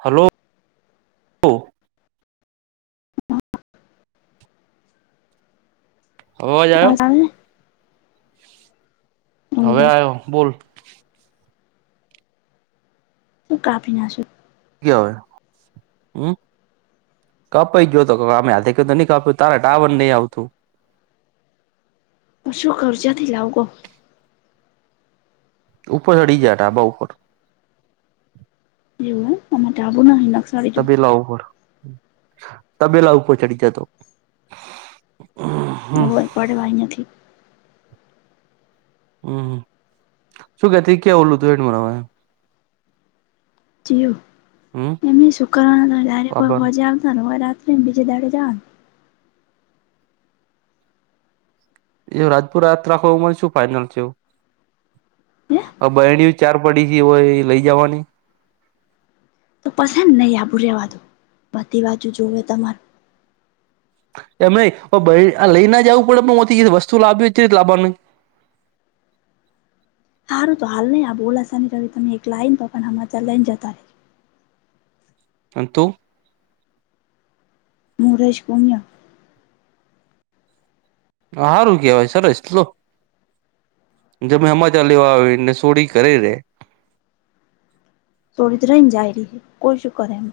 હાલો. અવાજ આયો? હવે ને આયો ફુલ. કાપી ના સે. કેવયો, હમ્મ. કપાઈ ગયો તો અમે હાથે ન કપુ તા ડાવર નહીં આવતું. શું કવઝાથી લાવગો. ઉપર ચ્યડી જયાટા ઢાબા ઉપર. એવું આમાં ટાબુ નહી નકસાડી જો તબેલા ઉપર. તબેલા ઉપર ચડી જાતો. [unintelligible] હોવાય પડવાય નથી. હમ્મ. શું કેથી ક્યાં ઓલું તું એનું રા [unintelligible] જીયુ હમ એમેય શુક્રવારના ડાયરેકો બાબર હોજા આવતા ને હો રાત્રે ને બીજે દાડે જવાનું. એ રાજપુરા યાત્રાખવમાં શું ફાઈનલ થીયું. હે આ બરણ્યુ ચાર પડીથી હોય લઈ જવાની? પસંદ નહી આભુ રેવાનો બધી બાજુ જોવે તમાર એમ નઇ આ ભઇ લઈને જવું પડે પણથી વસ્તુ લાવી થી ત લાવવા નહી. સારું તો હાલ નહી આ બોલાસાની ર તમે એક લાઈન પર પણ હમા ત લઈને જતા રે, અંન તુ? મોરે જ પૂન્ય સારું કેહેવાય સરસ લો, જેમ હમાચાર? લેવા આવી ને સોડી કરી રે, છોડી રહીને જાય રહી છે, કોઈ શું કરે એમ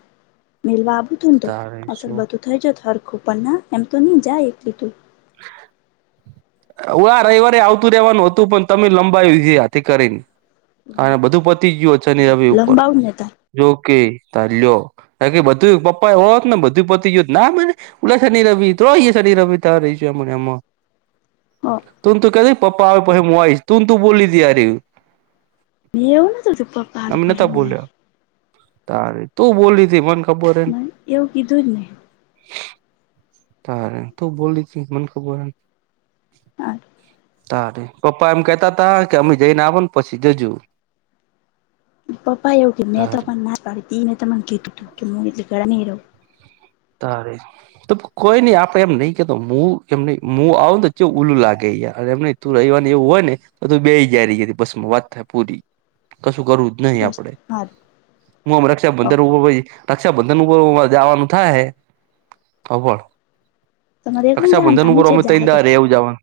મેલવા આવું થું ને તો અસલ આ બધું થઈ જાત હરખું પણ ના એમ તો નહી જાય એકલીધું [inaudible] હ આ રવિવારે આવતું રેવાનું હતું પણ તમે લંબાયું ઇ હાથી કરીને. અને બધું પતી ગયું ચની રવિ ઉપર લંબાવું ને તાર જોકે ચ્યો, હ કે બધું પપ્પા એ ઓત ને બધું પોતી યત ના મને ઓલા શનિ રવિ તોરો શનિ રવિ ત રહી છેમને એમાં હ તુંમ તું કેતી તી કે પપ્પા આવે પછી મુું આઈશ તુંમ તું બોલી હતી યારી એવુ ન ત તું પપ્પ આવી પછ મુ આવે, તારે તું બોલી હતી મને ખબરે હોય ને, મેં એવું કીધું જ ને, તારે તું બોલી થી મને ખબર હોય ન, હા, તારે પપ્પા એમ કેહેતા હતા કે અમે જઈને આવો ને પછી જજુ, પપ્પા એવું કે મેં તો તારે આપને ના પાડી ત મેને તમને કીધું તું કે હું એટલે ગા નહી લહું, ત્યારે, તો કોઈ નઈ આપડે એમ નહી કેતો હું એમ ન આવને ચેવ ઉલું લાગે યાર એમ ની તું રવિવાર ની એવું હોય ને તો તું બેઈ જારી બસ માં વાત થાય પૂરી કશું કરું નહી બસ આપડે હારુ હું આમ હો રક્ષાબંધન ઉપર રક્ષાબંધન ઉપર જવાનું થાય હે હાબળ તમારે એકલું જવાનું રક્ષાબંધન તમે ઉપર જે આમે જાહો તણ તો દા રેવ જવાનુ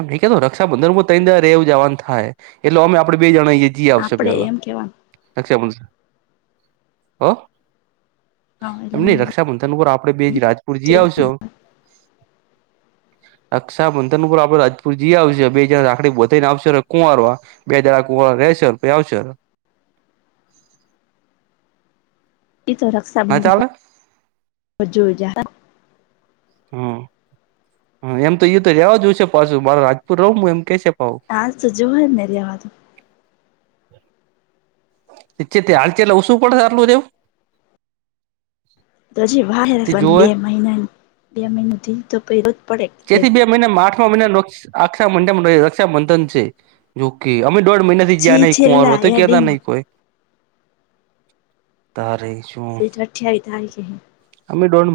એમ નહી કે તો રક્ષાબંધનમાં તણ દાડા રેવ જવાનું થાય એટલે અમે આપડે બે જણીએ જી આવશે આપડે પેલાં એમ કેવાનું રક્ષાબંધન હા, હા એટલે એમ નહીં મમ્મી રક્ષાબંધન ઉપર આપડે બે જ રાજપુર જઈ આવશો. રક્ષા બંધન ઉપર આપડે રાજપુર જઈ આવશે બે જ રાખડી બધાય ને આવશે કુંવાર, બે દડા કૂવાળ ર રહેશો પછે આવશે, એતો ના રક્ષાબંધન ચાલે પછી જોયુ જાહે, હા. હ એમ તો ય તો રવા જોવશે પાછું મા રાજપુર રહવ હું એમ કેસે પાવું. હા તોજ જોયને રીવાત. હ. તે ચેટ હાલચેટલે ઓછું પડશે આટલું રવું.? તો હજી વારે તે પણ જોવે બે મહિનાની, બે મહિનો ધ તો પહ જેથી બે મહિના આઠમા મહિનાન આક્ષબધમ રક્ષાબંધન છે જોકે અમે દોઢ મહિના ગયા છી નહી છેલ્લા કુંવાર તો કેતા એડિંગમાં નહી કોઈ તારેય શુ. સ અઠાઈ તારીખે હે. અમે દોઢ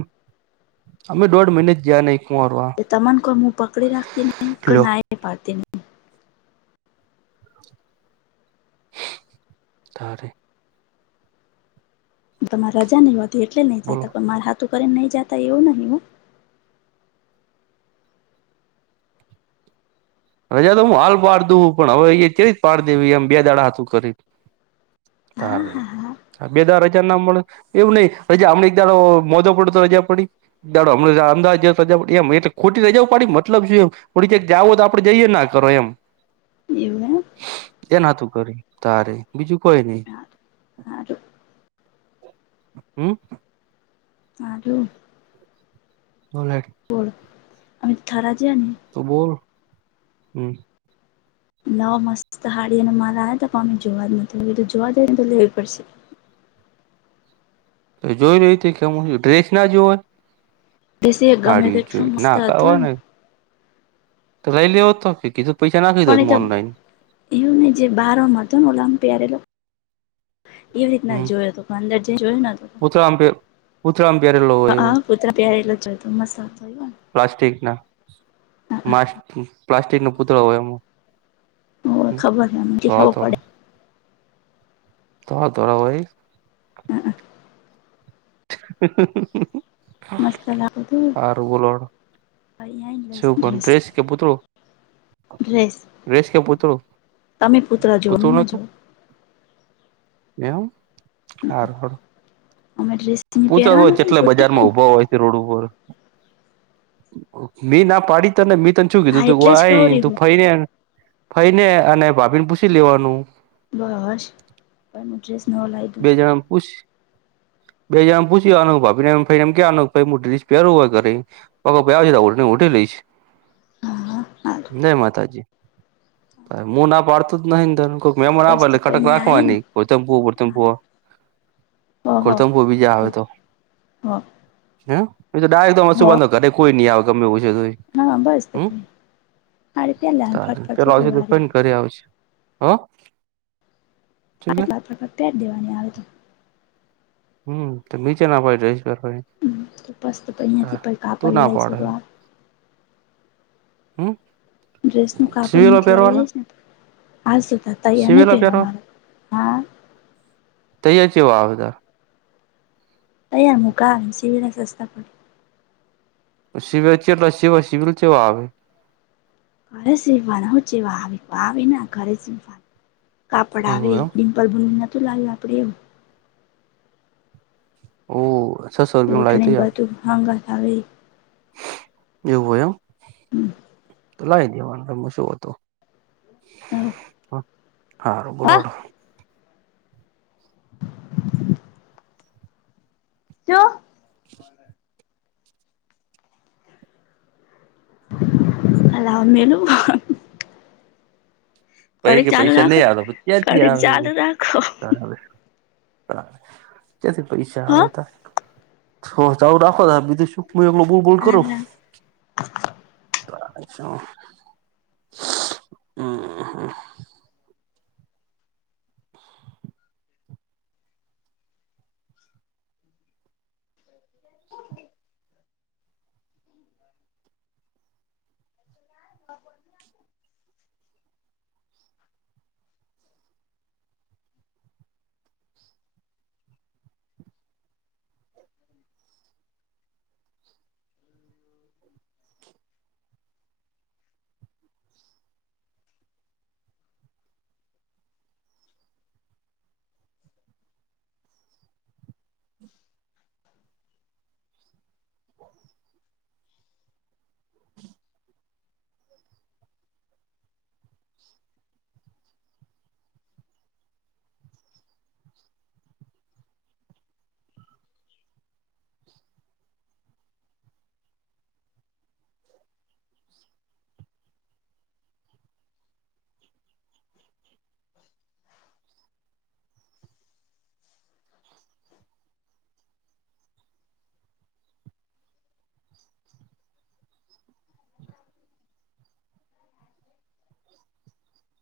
અમે દોઢ મહિને જ જયા નહી કુંરવા. તમન કો હું પકડી રાખતી નને કે ના પાડતી નહી. તારે, તમારે રજા નહી હોતી એટલે નહી બોલો જતા પણ મારે હાથું કરીને ને નહી જતા એવું નહિ હું. રજા તો હું હાલ પાડ દું હું પણ હવે એ ત જ પાડ દે એમ બે દાડા હતું કરી. હા તારે. હા હા બે દા રજા ના મળે એવું નહી રજા હમને એક દાણ મોજો પડ તો રજા પડી. દાડો હમણા અમાદ રજા પડી એમ એ ખોટી રજાઓ પડી મતલબ શું એમ થોડીક જઓ તો આપ આપણે જઈએ ના કરો એમ એવુ હે એ નાતું કરે તારે બીજું કોઈ નઈ હારું હમ. આ [inaudible] ભોલે અંત થરા જન તો બોલ હમ. લાવ મસ્ત હાડી અને મારા આવ હતા પામે જોવા જ નથી તો જોવા જઈ ને તો લેવી પડશે. તો જોઈ ર્યું ત કે હું ડ્રેસ ના જો વાય ડ્રેસે ગમે હાડી જોઈ તેટલું મસ્ત ના હતો કવા ને ન તો લઈ લ્યો તોધું પૈસા નાખી પણ એ જું તો ઓનલાઈન એવું ને જે બહારમાં હત ઓલં પિરેલો એવી રીતના હમ જોયો હતો. અંદર જે જોયુંને તો. ઉતરામ પે પૂતળામ પહેરેલો હોય હ એવો હ પુત પ્યાર એટલા જોય તો મસ્ફ થય ને. પ્લાસ્ટિક ના મા પ્લાસ્ટિક નો પુતળો હોય એમ. ખાથી ધોળા ખા પ [unintelligible] તોરા ધરા હોય. પડે મસ્ત લાગતું હતું હ બોલોણ [unintelligible] અહીં આવીને લઈશ શું કોણ ડ્રેસ કે પૂતળું. ડ્રેસ રેશ કે પુતું તમે પુત્ર જો અમે પુતું ન ના જો હતું. એમ હાર હાર અમે ડ્રેસને પૂછ હોય પહેરવાનું હે ને જેટલે છુટ્ટી હે બજારમાં ને ઉભા હોય. રોડ ઉપર મે ના પાડી તને મે તને. પૂછું કીધું હા ત એટલે જ કવ આઈ રહી તું હું ફઈને ફઈને અને ભાભી ને પૂછી લેવાનું. બસ. પણનું ડ્રેસ લાગ. બે જણા પૂછ. બે જને પછ્યું અનોક ભાભીનેમ ક્યા અનો ભાઈ સ્ પેારર હોવા ઘરે. પગ પ્યાને ઉઠી લઈ છે. [inaudible] હાલ નહી માતાજી ક મું ના પાડતું જ નહી ધ ખ મે બસ બરાબર તો એટલે પ કટક અહીંયા આઈ રાખવાની કો ત મુ ને ઓહો ગતમપુર બીજા આવે તો હો હે. તો દાય એકદમશું બાંધો કઈ આવે ગમેવછ છે. હ બસ હમ મારે પહેલા ફટફટ ચટલી વારી. કરી આવશે હ. શું કે પેજ દેવાની આવે તો. હમ તો નીચે ના પ ડ્રેસ પહેરવા હોય. ધપસ તો બિયાંથી પડકાપડ ના લય પાડે શઆત. હમ? ડ્રેસ નું સિવેલો કાપડ લઈ પહેરવાના લઈશ ને, હાલ તોતા તૈયાર નહી સિવેલા પહેવા પહેરવા મારો હા. તૈયા છે વા આપદ? અયા મુકા સિવસ પ. શિબ છેસીવા શિબિલ છેવા? ઘરે સીવવાનું ચવા આવે આવે ઘરે સીવવાનું, કાપડ આવે. એવું એમ પરરબુ નતું લાગ્યું આપડે એમ. હ. ઘઠણી બધું હાંગ આવે. જેવું હોયો. તો લાવી દેવાનુંમાં શું હતું. હા બોલોડ. જો [inaudible] અમલું [unintelligible] પ કડીક કે ચાલુ પૈસા રાખો નહી આવે પછી કડીક ચાલુ ક્યાંથી રાખો આવે. કેથી પૈસા હ આવે ત, આવું રાખો ત બીજું શું. હું એલો બોલબોલ કરું. હમ. હ હા. [unintelligible] [unintelligible]